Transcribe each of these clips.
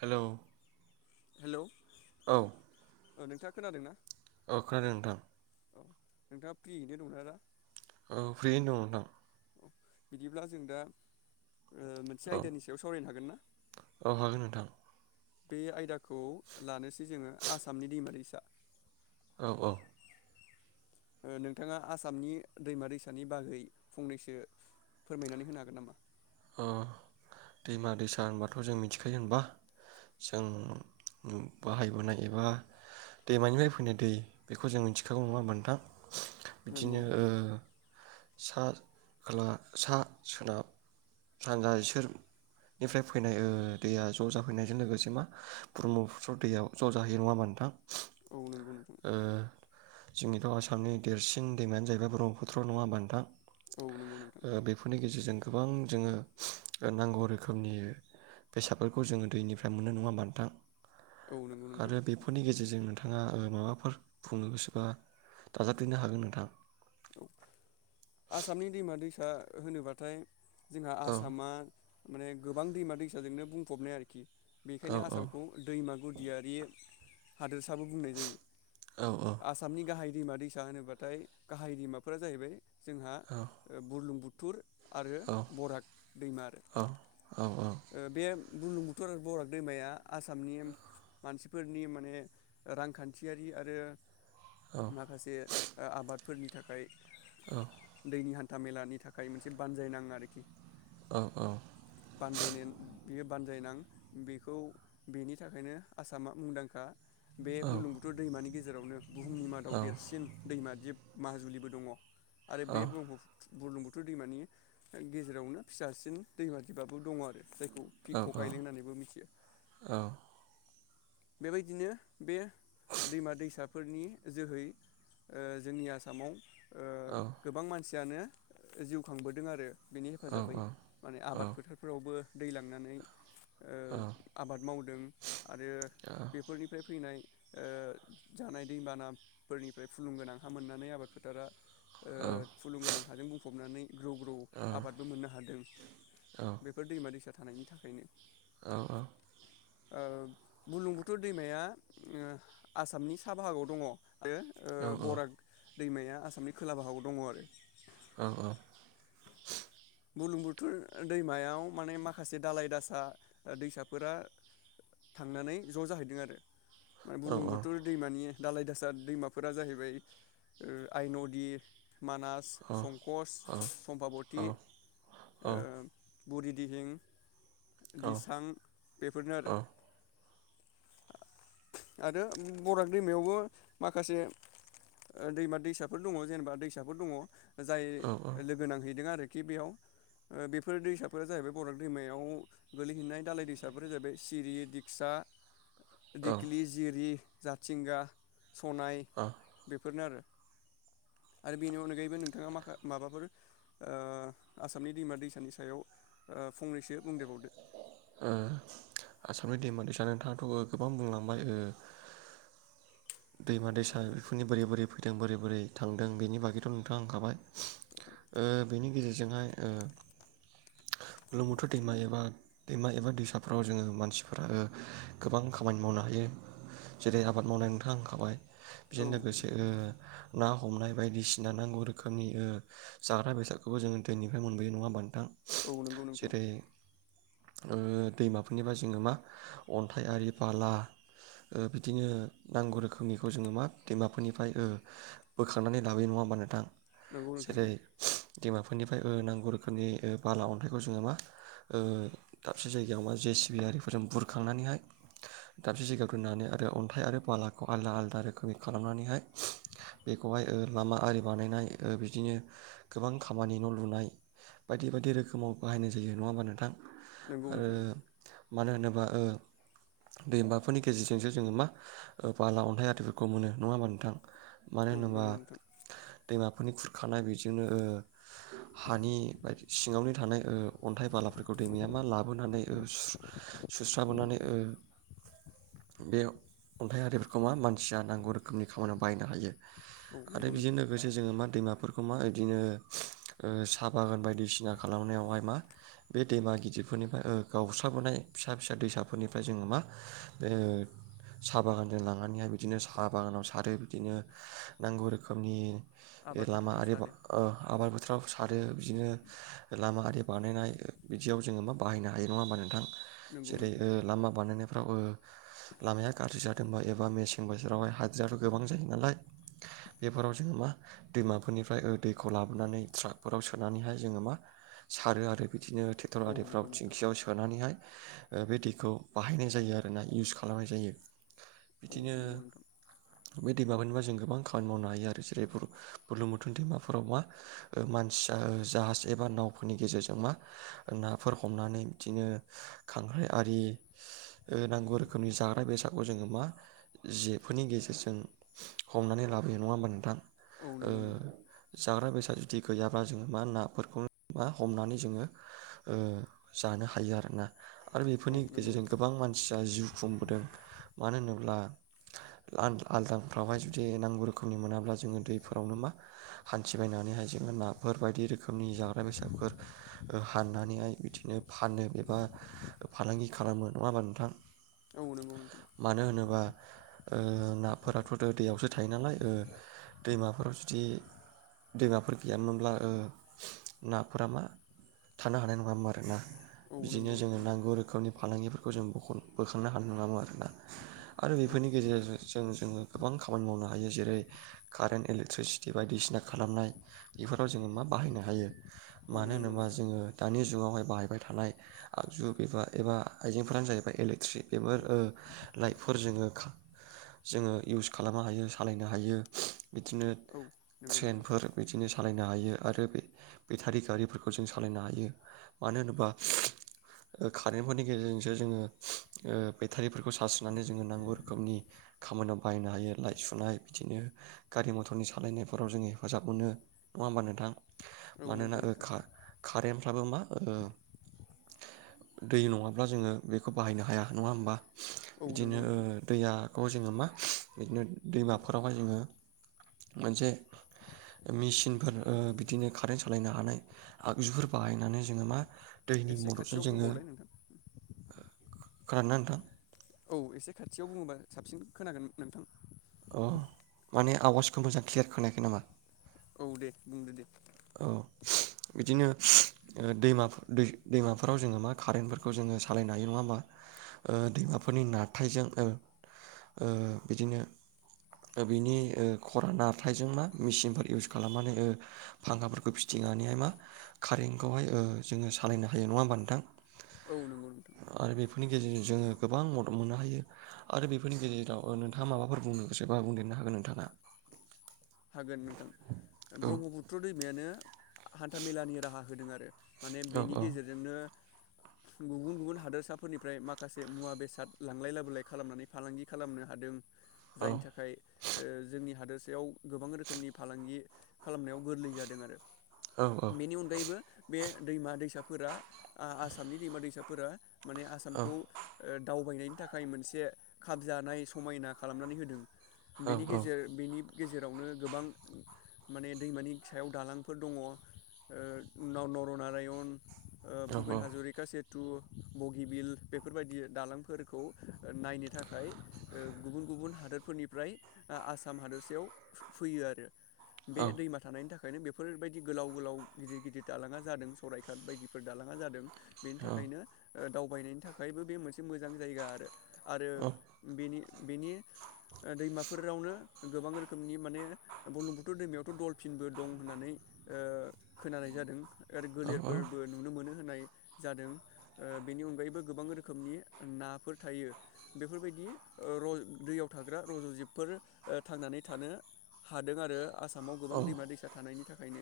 हेल' hello औ औ नोंथाङा खोनादों ना अ खोनादों नोंथां औ नोंथाङा फ्रियैनो दंना दा औ फ्रियैनो दं नोथां बिदिब्ला जों दा मोनसे औ आयदानि सायाव सावरायनो हागोन ना औ हागोन नोंथां बे आयदाखौ लानोसै जोङो आसामनि दैमा दैसा औ औ। ओ नोंथाङा आसामनि दैमा दैसानि बागै फंनैसो फोरमायनानै होनो हागोन नामा। अ दैमा दैसा होनबाथ' जों मिथिखायो होनबा जों बाहायबोनाय एबा दैमानिफ्राय फैनाय दै बेखौ जों मिथिखागौ नङा होमबा नोंथां। नंगौ बिदिनो ओ नोंथां सा खोला सा सोनाब सानजा इसोरनिफ्राय फैनाय ओ दैया ज' जाफैनायजों लोगोसे मा ब्रह्मपुत्र दैयाव ज' जाहैयो नङा होमबा नोंथां। औ नंगौ नोंथां। ओ जोंनिथ' आसामनि देरसिन दैमायानो जाहैबाय ब्रह्मपुत्र नङा होमबा नोंथां। औ नंगौ नोंथां ओ बेफोरनि गेजेरजों गोबां जोङो नांगौ रोखोमनि बेसादफोरखौ जोङो दैनिफ्राय मोनो नङा होमबा नोंथां। औ नंगौ नोंथां आरो औ बेफोरनि गेजेरजों नोंथां [unintelligible] माबाफोर बुंनो गोसोबा दाजाबदेरनो हागोन नोंथां। दा होनोबाथाय जोंहा औ आसामा माने गोबां दैमा दैसाजोंनो बुंफबनाय आरोखि औ बेखायनो औ आसामखौ दैमा गुदियारि हादोरसाबो बुंनाय जायो औ आसामनि गाहाय। दैमा दैसा होनोबाथाय गाहाय दैमाफोरा जाहैबाय जोंहा बुरलुंबु थुर। आरो औ बराग दैमा आरो। औ ओ बे बुलुंबुथुर बराग दैमाया आसामनि मानसिफोरनि माने रांखान्थियारि आरो माखासे ओ आबाद फोरनि थाखाय दैनि हा हान्थामेलानि थाखाय मोनसे बानजाय नाङो आरोखि। औ औ। बानजायनो बेयो बानजायनां बेखौ बेनि थाखायनो आसामा मुंदांखा। बे बुरलुंबुथुर दैमानि गेजेर जेरावनो बुहुमनि मादाव औ देरसिन दैमा। दिब माजुलिबो दङ। आरो औ बे ब्रह्मफु बुरलुंबुथुर दैमानि गेजेरावनो फिसासिन दैमा दिबा बो दङ आरो जाय औ औ [unintelligible] मिथियो। औ बेबायदिनो बे दैमा दैसाफोरनि जोहै जोंनि आसामाव गोबां मानसि जानो जिउ खांबोदों आरो बेनि हेफाजाबै माने आबाद फोथारफोरावबो दै लांनानै ओ आबाद मावदों आरो बेफोरनिफ्राय फैनाय ओ जानाय दैबानाफोरनिफ्राय फुलुं गोनां हा मोननानै आबाद फोथारा ओ फुलुंगोनां हाजों बुंफबनानै ग्रौ ग्रौ आबादबो मोननो हादों बेफोर दैमा दैसा थानायनि थाखायनो औ औ ओ बुलुं बुथुर दैमाया आसामनि सा बाहागोआव दङ [unintelligible] बरा दैमाया आसामनि खोला बाहागाव दङ आरो औ औ बुलुं बुथुर दैमायाव माने माखासे दालाय दासा दैसाफोरा थांनानै ज' जाहैदों आरो माने बुलुं बुथोर दैमानि दालाय दासा दैमाफोरा जाहैबाय आइन'दि मानास संकस सम्भाबति ओ बरि दिहिं दिसां बेफोरनो आरो आरो बराग दैमायावबो माखासे दैमा दैसाफोर दङ जेनेबा दैसाफोर दङ जाय लोगो नांहैदों आरो खि बेयाव बेफोर दैसाफोरा जाहैबाय बराग दैमायाव गोलैहैनाय दाालाय दैसाफोर जाहैबाय सिरि दिगसा औ दिकलि जिरि जाथिंगा सनाय औ बे फोरनो आरो बेनि अनगायैबो नोंथाङा माख माबाफोर ओ ओ आसामनि दैमा दैसानि सायाव फंनैसो बुंदेरबावदो ओ आसामनि दैमा दैसा नोंथाङाथ' गोबां बुंलांबाय ओ दैमा दैसा बेफोरनि बोरै बोरै फैदों बोरै बोरै थांदों बेनि बागैथ' नोंथाङा होनांखाबाय ओ बेनि गेजेरजोंहाय ओ बुलुरलुमबुथुर दैमा एबा दैमा एबा दैसाफ्राव जोङो मानसिफोर गोबां खामानि मावनो हायो जेरै आबाद मावनाय नोंथाङ हांखाबाय औ बेजों लोगोसे ओ ना हमनाय बायदिसिना नांगौ रोखोमनि ओ जाग्रा बेसादखौबो जोङो दैनिफ्राय मोनबोयो नङा होनबा नोंथां? औ नंगौ नोंथां। जेरै ओ दैमाफोरनिफ्राय जोङो मा अन्थाइ आरि बाला ओ बिदिनो नांगौ रोखोमनिखौ जोङो मा दैमाफोरनिफ्राय ओ बोखांनानै लाबोयो नङा होमबा नोंथां? नंगौ नोंथां। जेरै दैमाफोरनिफ्राय ओ नांगौ रोखोमनि ओ बाला अन्थाइखौ जोङो मा ओ दाबसे जायगायाव मा जे सि बि आरिफोरजों बुरखांनानैहाय दाबसे जायगायाव दोननानै आरो अन्थाइ आरो बालाखौ आलादा आलदा रोखोमनि खालामनानैहाय बेखौहाय ओ लामा आरि बानायनाय ओ बिदिनो गोबां खामानि न' लुनाय बायदि बायदि रोखोमाव बाहायनाय जायो नङा होमबा नोंथां? नंगौ ओ नोंथां मानो होनो ब्ला ओ दैमाफोरनि गेजेरजोंसो जोङो मा ओ बाला अन्थाइ आरिफोरखौ मोनो नङा होमबा नोंथां। मानो औ होनोबा नंगौ नोंथां दैमाफोरनि खुर खानाय बेजोंनो ओ हानि बायदि सिङावनो थानाय ओ अन्थाइ बालाफोरखौ दैमाया मा लाबो लाबोनानै ओ सु-सुस्रांबोनानै ओ बे अन्थाइ आरिफोरखौ मा मानसिया नांगौ रोखोमनि खामानियाव बाहायनो हायो। औ आरो नंगौ बेजों नोंथां लोगोसे जोङो मा दैमा फोरखौ मा इदिनो ओ साहा बागान बायदिसिना खालामनायावहाय मा बे दैमा गिदिर बेफोरनिफ्राय ओ गावस्राबोनाय फिसा फिसा दैसाफोरनिफ्राय जोङो मा बे ओ साहा बागानजों लांनानैहाय बिदिनो साहा बागानाव सारो बिदिनो नांगौ रोखोमनि आबाद लामा फोथारफ्राव आरि सारो ओ आबाद बोथोराव सारो बिदिनो लामा आरि बानायनाय बिदियाव जोङो मा बाहायनो हायो नङा होमबा नोंथां? नंगौ जेरै नोंथां ओ लामा बानायनायफ्राव ओ लामाया गाज्रि जादोंबा एबा मेसें बोथोरावहाय हादिराबो गोबां जायो नालाय, बेफोराव जोङो मा दैमाफोरनिफ्राय दैखौ लाबोनानै ट्राकफोराव सोनानैहाय जोङो मा सारो आरो बि बिदिनो ट्रेक्टर औ नंगौ आरिफ्राव नोंथां थिंखियाव सोनानैहाय ओ बे दैखौ बाहायनाय जायो आरो ना इउस खालामनाय जायो। औ बिदिनो नंगौ नोंथां बै दैमाफोरनि [unintelligible] जों गोबां खामानि मावनो हायो आरो जेरै बुर्लुंबुथुर दैमाफोराव मा ओ मानसि जाहाज एबा नावफोरनि गेजेरजों मा ओ नाफोर हमनानै बिदिनो खांख्राइ आरि ओ नांगौ रोखोमनि जाग्रााय बेसादखौ जोङो मा जेफोरनि गेजेरजों हमनानै लाबोयो नङा होमबा नोंथां? औ ओ नंगौ नोंथां जाग्रा बेसाद खेथि गैयाब्ला जोङो मा नाफोरखौ मा हमनानै जोङो ओ जानो हायो आरोना। आरो औ बेफोरनि नंगौ गेजेरजों नोंथां गोबां मानसिया जिउ खुंबोदों मानो होनोब्ला [unintelligible] आलदाफ्रावहाय जुदि नांगौ रोखोमनि मोनाब्ला जोङो दैफोरावनो मा हान्थिबायनानैहाय जोङो नाफोर बायदि रोखोमनि जाग्रा बेसादफोर ओ हाननानैहाय बिदि बिदिनो फानो एबा फालांगि खालामो नङा होमबा नोंथां? औ नंगौ नोंथां। मानो होनोबा ओ नाफोराथ' दैयावसो थायो नालाय ओ दैमाफोराव जुदि दैमाफोर गैयामोनब्ला ओ नाफोरा मा थानो हानाय नङामोन। दा औ [unintelligible] बिदिनो नंगौ जोंङो नोंथां नांगौ रोखोमनि फालांगि बे खौ जों ब बोखांनो हानाय नामो आरोना आरो औ बेफोरनि नंगौ गेजेरजों नोंथां जों जोङो गोबां खामानि मावनो हायो जेरै कारेन्ट इलेक्ट्रिसिटि बायदिसिना खालामनाय बेफोराव जोङो मा बाहायनो हायो औ मानो नंगौ होनोबा नोंथां जोङो दानि जुगावहाय बाहायबाय थानाय आगजु एबा एबा आइजेंफोरानो जाहैबाय इलेक्ट्रिक बेफोर लाइटफोर जोङो जोङो इउस खालामनो हायो सालायनो हायो बिदिनो औ नंगौ ट्रेनफोर बिदिनो सालायनो नो हायो आरो बे बेटारि गारिफोरखौ जों सालायनो हायो मानो होनोबा कारेन्टफोरनि गेजेरजोंसो जोङो ओ बेटारिफोरखौ सार्च होनानै जोङो नांगौ रोखोमनि खामानियाव बाहायनो हायो लाइट सुनाय बिदिनो गारि मथरनि सालायनायफोराव जोङो हेफाजाब मोनो नङा होमबा नोंथां मानोनाओ नोंथां का कारेन्ट हाबा मा ओ दै नङाब्ला जोङो बेखौ बाहायनो हाया नङा होमबा औ बिदिनो नंगौ ओ नोंथां दैया औ जोङो मा बिदिनो दैमाफोरावहाय जोङो मोनसे मिसिनफोर ओ बिदिनो कारेन्ट सालायनो हानाय आगजुफोर बाहायनानै जोङो मा दैनि एसे मददजों खाथियाव जोङो बुंबावलाय नोंथां खोनादोंना नोंथां? औ एसे खाथियाव बुङोबा साबसिन खोनागोन नोंथां। अ माने आवाजखौ मोजां क्लियार खोनायाखै नामा? औ दे बुंदो दे। औ बिदिनो ओ दैमाफो-दै-दैमाफोराव जोङो मा कारेन्टफोरखौ जोङो सालायनो हायो नङा ओ होमबा दैमाफोरनि नारथायजों ओ बिदिनो बिनि ओ खरा नारथायजों मा मेचिनफोर इउस खालामनानै ओ फांखाफोरखौ फिथिंनानैहाय मा कारेन्टखौहाय ओ जोङो सालायनो हायो नङा होमबा नोंथां औ नंगौ नोंथां आरो बेफोरनि गेजेरजों जोङो गोबां मदद मोननो हायो आरो बेफोरनि गेजेराव ओ नोंथाङा माबाफोर बुंनो गोसो बा बुंदेरनो हागोन नोंथाङा? हागोन नोंथां औ ब्रह्मपुत्र दै। मायानो हान्था मेलानि राहा होदों आरो। माने औ बेनि औ गेजेरजोंनो। गुबुन -गुबुन हादोरसाफोरनिफ्राय माखासे मुवा बेसाद लांलाय लाबोलाय खालामनानै फालांगि खालामनो हादों। औ जायनि थाखाय ओ जोंनि हादोर बेयाव गोबां रोखोमनि फालांगि खालामनायाव गोरलै जादों आरो। औ औ बेनि अनगायैबो बे दैमा-दैसाफोरा आ आसामनि दैमा-दैसाफोरा, माने औ आसामखौ दावबायनायनि थाखाय मोनसे खाब जानाय समायना खालामनानै होदों। बेनि गेजेर बिनि गेजेर फोरावनो गोबां माने दैमानि सायाव दालांफोर दङ ओ नर नरनारायण ओ भुपेन हाज'रिका से [inaudible] फैयो आरो बे औ दैमा थानायनि थाखाय ओंखायनो बेफोरबायदि गोलाव गोलाव गिदिर गिदिर दालाङा जादों सौरायकाट बायदिफोर दालाङा जादों बेनि थाखायनो ओ दावबायनायनि थाखायबो बे मोनसे मोजां जायगा आरो आरो बेनि बेनि दैमाफोरावनो गोबां रोखोम रोखोमनि माने बलुं बुथुर दैमायावथ' दलफिनबो दं होननानै खोनानाय जादों आरो औ गलेरफोरबो नुनो मोनो होनाय जादों बेनि अनगायैबो गोबां रोखोमनि नाफोर थायो बेफोरबायदि दैयाव रज थाग्रा रज'जबफोर थांनानै थानो हादों आरो आसाम आसामाव गोबां औ दैमा दैसा थानायनि थाखाय [inaudible]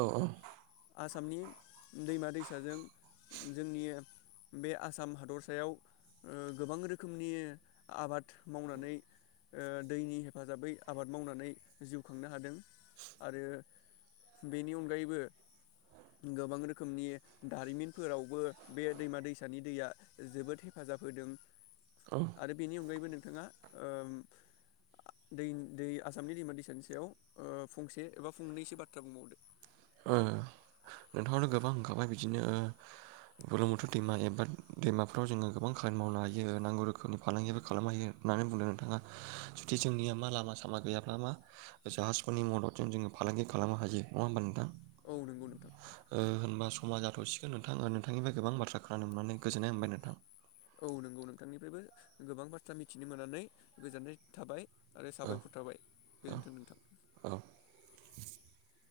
औ औ आसामनि दैमा दैसाजों जोंनि बे आसाम हादरसायाव गोबां रोखोमनि आबाद मावनानै दैनि हेफाजाबै [inaudible] [inaudible] औ नोंथाङावनो गोबां होनखाबाय बिदिनो औ बुरलुंबुथुर दैमा एबा दैमाफ्राव जोङो गोबां खामानि मावनो हायो नांगौ रोखोमनि फालांगिबो खालामनो हायो होननानै बुंदों नोंथाङा जुदि जोंनिया मा लामा सामा गैयाब्ला मा जाहाजफोरनि मददजों जोङो फालांगि खालामनो हायो नङा होमबा नोंथां? [inaudible] औ नंगौ नोंथां ओ होनबा सम समाज जाथ'सिगोन नोंथांा आरो नोंथांनिफ्राय गोबां बाथ्रा खोनानो मोननानै गोजोननाय मोनबाय नोंथां [inaudible] आरो साबायखर औ थाबाय औ गोजोन्थों नोंथां